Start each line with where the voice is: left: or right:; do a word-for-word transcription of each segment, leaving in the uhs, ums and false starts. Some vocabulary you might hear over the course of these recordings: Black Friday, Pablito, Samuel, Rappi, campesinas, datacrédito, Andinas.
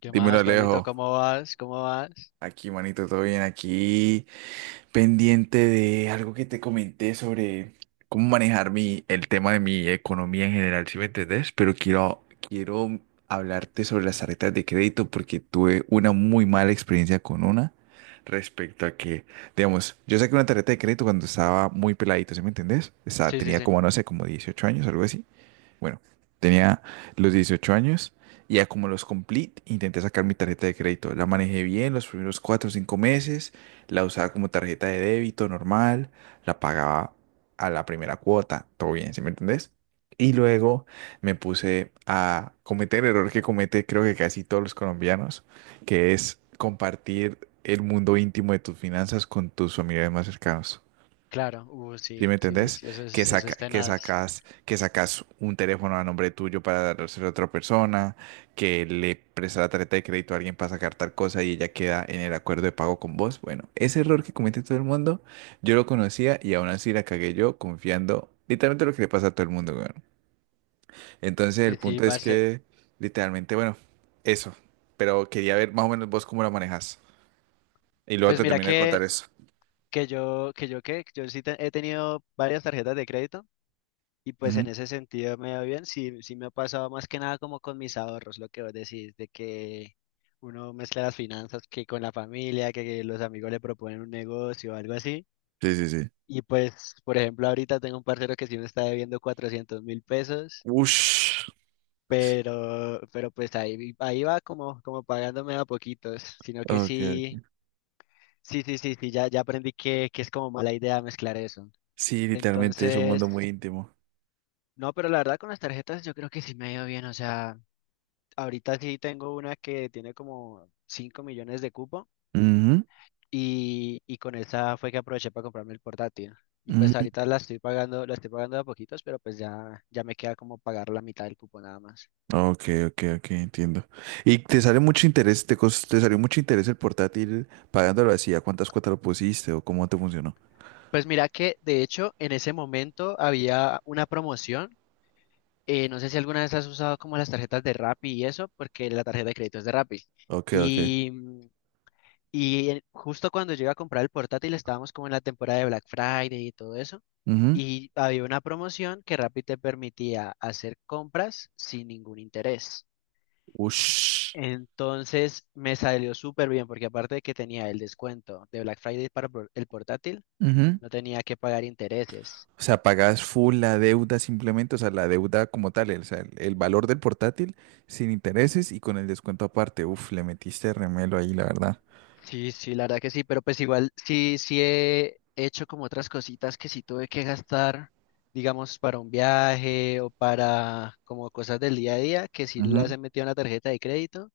left: ¿Qué
right: Dímelo,
left: más,
right: Alejo.
left: Pablito? ¿Cómo vas? ¿Cómo vas?
right: Aquí, manito, todo bien. Aquí, pendiente de algo que te comenté sobre cómo manejar mi, el tema de mi economía en general, ¿si me entendés? Pero quiero, quiero hablarte sobre las tarjetas de crédito porque tuve una muy mala experiencia con una respecto a que, digamos, yo saqué una tarjeta de crédito cuando estaba muy peladito, ¿sí me entendés? Estaba,
left: Sí, sí,
right: tenía
left: sí.
right: como, no sé, como dieciocho años, algo así. Bueno, tenía los dieciocho años y ya como los cumplí, intenté sacar mi tarjeta de crédito. La manejé bien los primeros cuatro o cinco meses, la usaba como tarjeta de débito normal, la pagaba a la primera cuota, todo bien, ¿sí me entendés? Y luego me puse a cometer el error que comete creo que casi todos los colombianos, que es compartir el mundo íntimo de tus finanzas con tus familiares más cercanos.
left: Claro. Uh,
right: ¿Sí me
left: sí, sí, sí,
right: entendés?
left: sí. Eso
right: Que
left: es, eso
right: saca,
left: es
right: que
left: tenaz.
right: sacas, que sacas un teléfono a nombre tuyo para dárselo a otra persona, que le prestas la tarjeta de crédito a alguien para sacar tal cosa y ella queda en el acuerdo de pago con vos. Bueno, ese error que comete todo el mundo, yo lo conocía y aún así la cagué yo confiando literalmente lo que le pasa a todo el mundo, weón. Entonces el
left: Pues sí,
right: punto es
left: parce.
right: que literalmente, bueno, eso. Pero quería ver más o menos vos cómo la manejas. Y luego
left: Pues
right: te
left: mira
right: termino de
left: que,
right: contar eso.
left: que yo, que yo qué, yo sí te- he tenido varias tarjetas de crédito y pues
right: Ujú.
left: en ese sentido me va bien. Sí, sí me ha pasado más que nada como con mis ahorros, lo que vos decís, de que uno mezcla las finanzas que con la familia, que, que los amigos le proponen un negocio o algo así.
right: Sí, sí, sí.
left: Y pues, por ejemplo, ahorita tengo un parcero que sí me está debiendo cuatrocientos mil pesos.
right: Ush.
left: pero, pero pues ahí, ahí va como, como pagándome a poquitos, sino que
right: Ok, ok.
left: sí, sí, sí, sí, sí, ya, ya aprendí que, que es como mala idea mezclar eso.
right: Sí, literalmente es un
left: Entonces,
right: mundo muy íntimo.
left: no, pero la verdad con las tarjetas yo creo que sí me ha ido bien, o sea, ahorita sí tengo una que tiene como cinco millones de cupo
right: Ujú,
left: y, y con esa fue que aproveché para comprarme el portátil. Y pues
right: ujú.
left: ahorita la estoy pagando, la estoy pagando de a poquitos, pero pues ya, ya me queda como pagar la mitad del cupo nada más.
right: Ok, ok, ok, entiendo. ¿Y te sale mucho interés, te, cos- te salió mucho interés el portátil pagándolo así? ¿A cuántas cuotas lo pusiste o cómo te funcionó?
left: Pues mira que de hecho en ese momento había una promoción. Eh, no sé si alguna vez has usado como las tarjetas de Rappi y eso, porque la tarjeta de crédito es de Rappi.
right: Ok, ok.
left: Y, mm, y en- Justo cuando yo iba a comprar el portátil estábamos como en la temporada de Black Friday y todo eso.
right: Ujú.
left: Y había una promoción que Rappi te permitía hacer compras sin ningún interés.
right: Ush.
left: Entonces me salió súper bien porque aparte de que tenía el descuento de Black Friday para por- el portátil,
right: Ujú.
left: no tenía que pagar intereses.
right: O sea, pagas full la deuda simplemente, o sea, la deuda como tal, el, o sea, el, el valor del portátil sin intereses y con el descuento aparte. Uf, le metiste remelo ahí, la verdad.
left: Sí, sí, la verdad que sí, pero pues igual sí, sí he hecho como otras cositas que sí tuve que gastar, digamos, para un viaje o para como cosas del día a día, que sí las
right: Ujú.
left: he metido en la tarjeta de crédito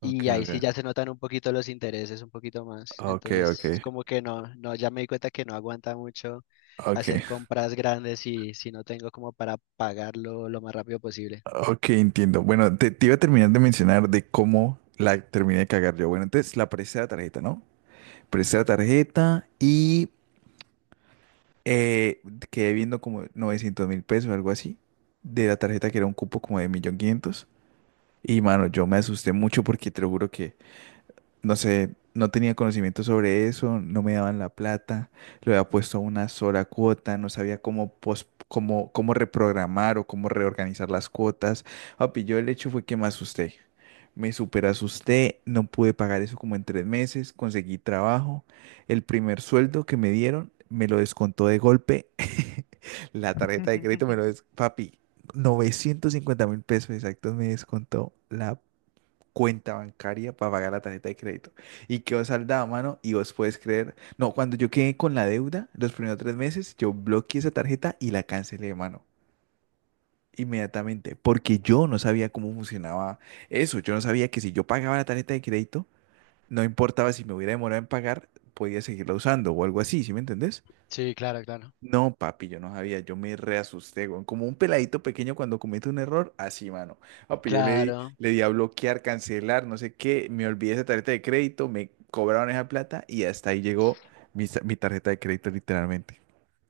right: Ok,
left: y ahí sí
right: ok.
left: ya se notan un poquito los intereses, un poquito más.
right: Ok, ok.
left: Entonces, como que no, no, ya me di cuenta que no aguanta mucho hacer
right: Ok.
left: compras grandes si, si no tengo como para pagarlo lo más rápido posible.
right: Ok, entiendo. Bueno, te, te iba a terminar de mencionar de cómo la terminé de cagar yo. Bueno, entonces la presté la tarjeta, ¿no? Presté la tarjeta y eh, quedé viendo como novecientos mil pesos, algo así, de la tarjeta que era un cupo como de un millón quinientos mil. Y mano, yo me asusté mucho porque te lo juro que no sé, no tenía conocimiento sobre eso, no me daban la plata, lo había puesto a una sola cuota, no sabía cómo, pos- cómo, cómo reprogramar o cómo reorganizar las cuotas. Papi, yo el hecho fue que me asusté. Me super asusté, no pude pagar eso como en tres meses, conseguí trabajo. El primer sueldo que me dieron me lo descontó de golpe. La tarjeta de crédito me lo des... Papi, novecientos cincuenta mil pesos exactos me descontó la cuenta bancaria para pagar la tarjeta de crédito. Y quedó saldada, mano, y vos puedes creer. No, cuando yo quedé con la deuda, los primeros tres meses, yo bloqueé esa tarjeta y la cancelé, mano. Inmediatamente, porque yo no sabía cómo funcionaba eso. Yo no sabía que si yo pagaba la tarjeta de crédito, no importaba si me hubiera demorado en pagar, podía seguirla usando o algo así, ¿sí me entendés?
left: Sí, claro, claro.
right: No, papi, yo no sabía, yo me reasusté, weón. Como un peladito pequeño cuando comete un error, así, mano. Papi, yo le di,
left: Claro.
right: le di a bloquear, cancelar, no sé qué, me olvidé esa tarjeta de crédito, me cobraron esa plata y hasta ahí llegó mi, sa- mi tarjeta de crédito, literalmente.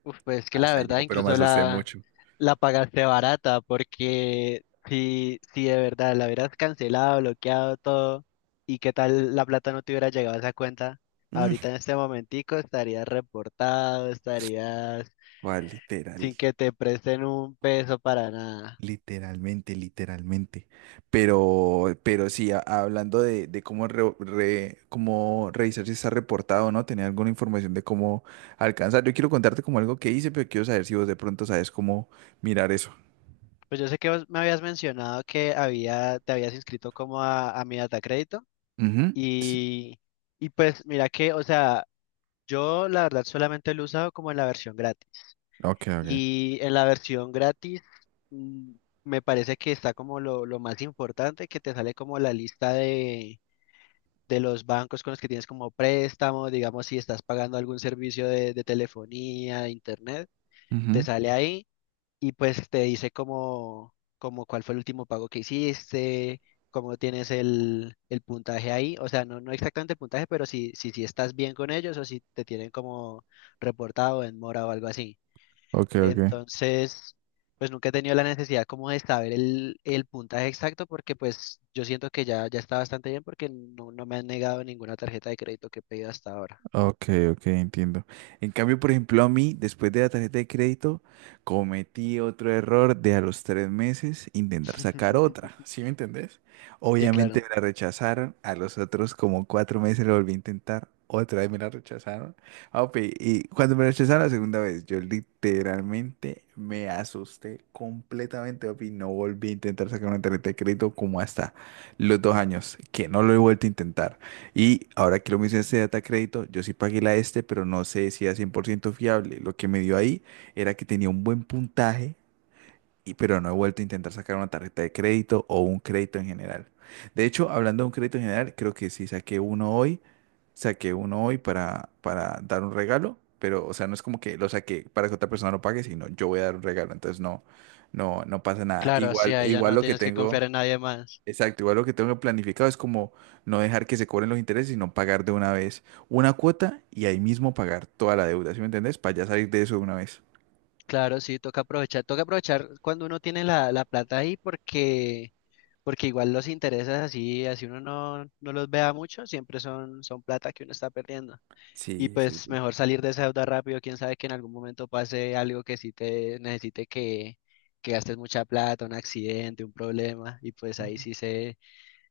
left: Uf, pues que la
right: Hasta ahí
left: verdad,
right: llegó, pero me
left: incluso
right: asusté
left: la,
right: mucho.
left: la pagaste barata, porque si, si de verdad la hubieras cancelado, bloqueado todo, y qué tal la plata no te hubiera llegado a esa cuenta,
right: Mm,
left: ahorita en este momentico estarías reportado, estarías
right: ¿cuál literal?
left: sin que te presten un peso para nada.
right: Literalmente, literalmente. Pero, pero sí, a- hablando de, de cómo, re- re- cómo revisar si está reportado o no, tenía alguna información de cómo alcanzar. Yo quiero contarte como algo que hice, pero quiero saber si vos de pronto sabes cómo mirar eso.
left: Pues yo sé que vos me habías mencionado que había, te habías inscrito como a, a mi datacrédito,
right: Ujú. Sí.
left: y, y pues mira que, o sea, yo la verdad solamente lo he usado como en la versión gratis.
right: Ok, ok.
left: Y en la versión gratis, mm, me parece que está como lo, lo más importante, que te sale como la lista de, de los bancos con los que tienes como préstamo, digamos si estás pagando algún servicio de, de telefonía, de internet, te
right: Ujú.
left: sale ahí y pues te dice como, como cuál fue el último pago que hiciste, cómo tienes el, el puntaje ahí, o sea, no, no exactamente el puntaje, pero si, si, si estás bien con ellos o si te tienen como reportado en mora o algo así.
right: Ok, ok.
left: Entonces, pues nunca he tenido la necesidad como de saber el, el puntaje exacto porque pues yo siento que ya, ya está bastante bien porque no, no me han negado ninguna tarjeta de crédito que he pedido hasta ahora.
right: Ok, ok, entiendo. En cambio, por ejemplo, a mí, después de la tarjeta de crédito, cometí otro error de a los tres meses intentar sacar otra, ¿sí me entendés?
left: Sí,
right: Obviamente
left: claro.
right: me la rechazaron, a los otros como cuatro meses lo volví a intentar, otra vez me la rechazaron. Ah, ok, y cuando me rechazaron la segunda vez, yo literalmente me asusté completamente, papi, no volví a intentar sacar una tarjeta de crédito como hasta los dos años, que no lo he vuelto a intentar. Y ahora que lo mencioné este data crédito, yo sí pagué la este, pero no sé si era cien por ciento fiable. Lo que me dio ahí era que tenía un buen puntaje, y, pero no he vuelto a intentar sacar una tarjeta de crédito o un crédito en general. De hecho, hablando de un crédito en general, creo que sí saqué uno hoy, saqué uno hoy para, para dar un regalo, pero o sea, no es como que lo saqué para que otra persona lo pague, sino yo voy a dar un regalo, entonces no, no, no pasa nada.
left: Claro, sí,
right: Igual,
left: ahí ya
right: igual
left: no
right: lo que
left: tienes que confiar
right: tengo.
left: en nadie más.
right: Exacto, igual lo que tengo planificado es como no dejar que se cobren los intereses, sino pagar de una vez una cuota y ahí mismo pagar toda la deuda, ¿sí me entendés? Para ya salir de eso de una vez.
left: Claro, sí, toca aprovechar, toca aprovechar cuando uno tiene la, la plata ahí porque, porque igual los intereses así, así uno no, no los vea mucho, siempre son, son plata que uno está perdiendo. Y
right: Sí, sí,
left: pues
right: sí.
left: mejor salir de esa deuda rápido, quién sabe que en algún momento pase algo que sí te necesite que, que gastes mucha plata, un accidente, un problema, y pues ahí
right: Ujú.
left: sí se,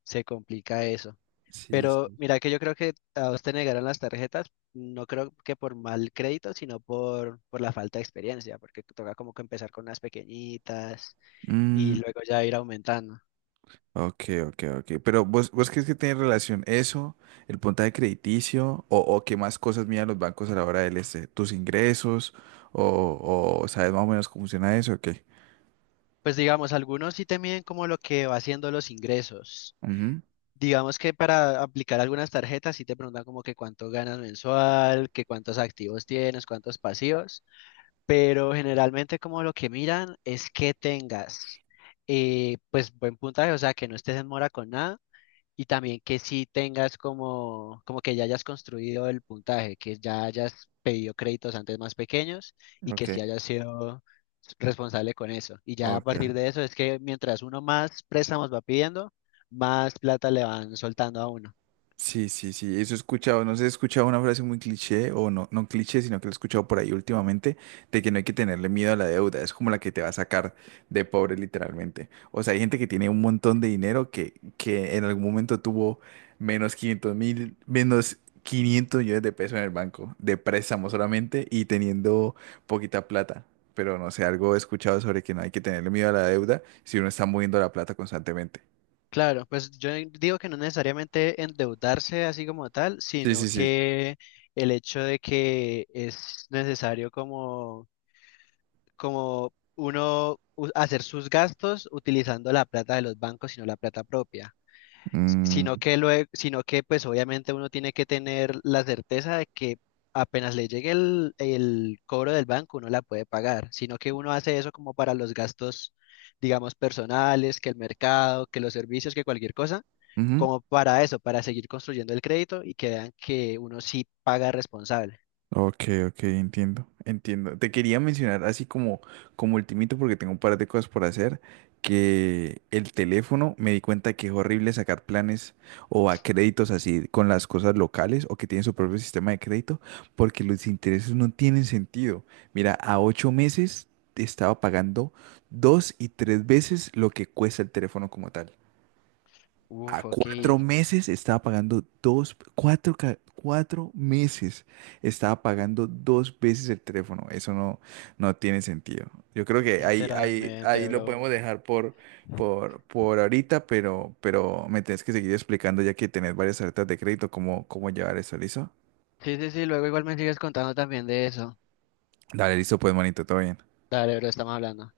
left: se complica eso.
right: Sí,
left: Pero
right: sí.
left: mira que yo creo que a vos te negaron las tarjetas, no creo que por mal crédito, sino por, por la falta de experiencia, porque toca como que empezar con unas pequeñitas y
right: Mm,
left: luego ya ir aumentando.
right: ok, ok, ok. Pero vos, ¿vos crees que tiene relación eso, el puntaje crediticio, o, o qué más cosas miran los bancos a la hora del este, tus ingresos, o, o sabes más o menos cómo funciona eso, o qué?
left: Pues digamos, algunos sí te miden como lo que va haciendo los ingresos.
right: Ujú,
left: Digamos que para aplicar algunas tarjetas sí te preguntan como que cuánto ganas mensual, que cuántos activos tienes, cuántos pasivos, pero generalmente como lo que miran es que tengas eh, pues buen puntaje, o sea, que no estés en mora con nada y también que sí tengas como, como que ya hayas construido el puntaje, que ya hayas pedido créditos antes más pequeños y que
right: ok,
left: sí hayas sido responsable con eso. Y ya a
right: ok.
left: partir de eso es que mientras uno más préstamos va pidiendo, más plata le van soltando a uno.
right: Sí, sí, sí, eso he escuchado, no sé, he escuchado una frase muy cliché, o no, no cliché, sino que lo he escuchado por ahí últimamente, de que no hay que tenerle miedo a la deuda, es como la que te va a sacar de pobre literalmente. O sea, hay gente que tiene un montón de dinero que, que en algún momento tuvo menos quinientos mil, menos quinientos millones de pesos en el banco, de préstamo solamente, y teniendo poquita plata. Pero no sé, algo he escuchado sobre que no hay que tenerle miedo a la deuda si uno está moviendo la plata constantemente.
left: Claro, pues yo digo que no necesariamente endeudarse así como tal,
right: Sí,
left: sino
right: sí, sí.
left: que el hecho de que es necesario como como uno u- hacer sus gastos utilizando la plata de los bancos, sino la plata propia. S-
right: Mm,
left: Sino que luego, sino que pues obviamente uno tiene que tener la certeza de que apenas le llegue el, el cobro del banco, uno la puede pagar, sino que uno hace eso como para los gastos, digamos, personales, que el mercado, que los servicios, que cualquier cosa,
right: ujú.
left: como para eso, para seguir construyendo el crédito y que vean que uno sí paga responsable.
right: Ok, ok, entiendo, entiendo. Te quería mencionar así como, como ultimito, porque tengo un par de cosas por hacer, que el teléfono me di cuenta que es horrible sacar planes o a créditos así con las cosas locales o que tienen su propio sistema de crédito, porque los intereses no tienen sentido. Mira, a ocho meses estaba pagando dos y tres veces lo que cuesta el teléfono como tal. A
left: Uf, ok,
right: cuatro meses estaba pagando dos, cuatro, ca- cuatro meses estaba pagando dos veces el teléfono. Eso no, no tiene sentido. Yo creo que ahí, ahí,
left: literalmente,
right: ahí lo
left: bro.
right: podemos dejar por, por, por ahorita, pero, pero me tienes que seguir explicando ya que tenés varias tarjetas de crédito, cómo, cómo llevar eso, ¿listo?
left: Sí, sí, sí, luego igual me sigues contando también de eso.
right: Dale, listo, pues, manito, todo bien.
left: Dale, bro, estamos hablando.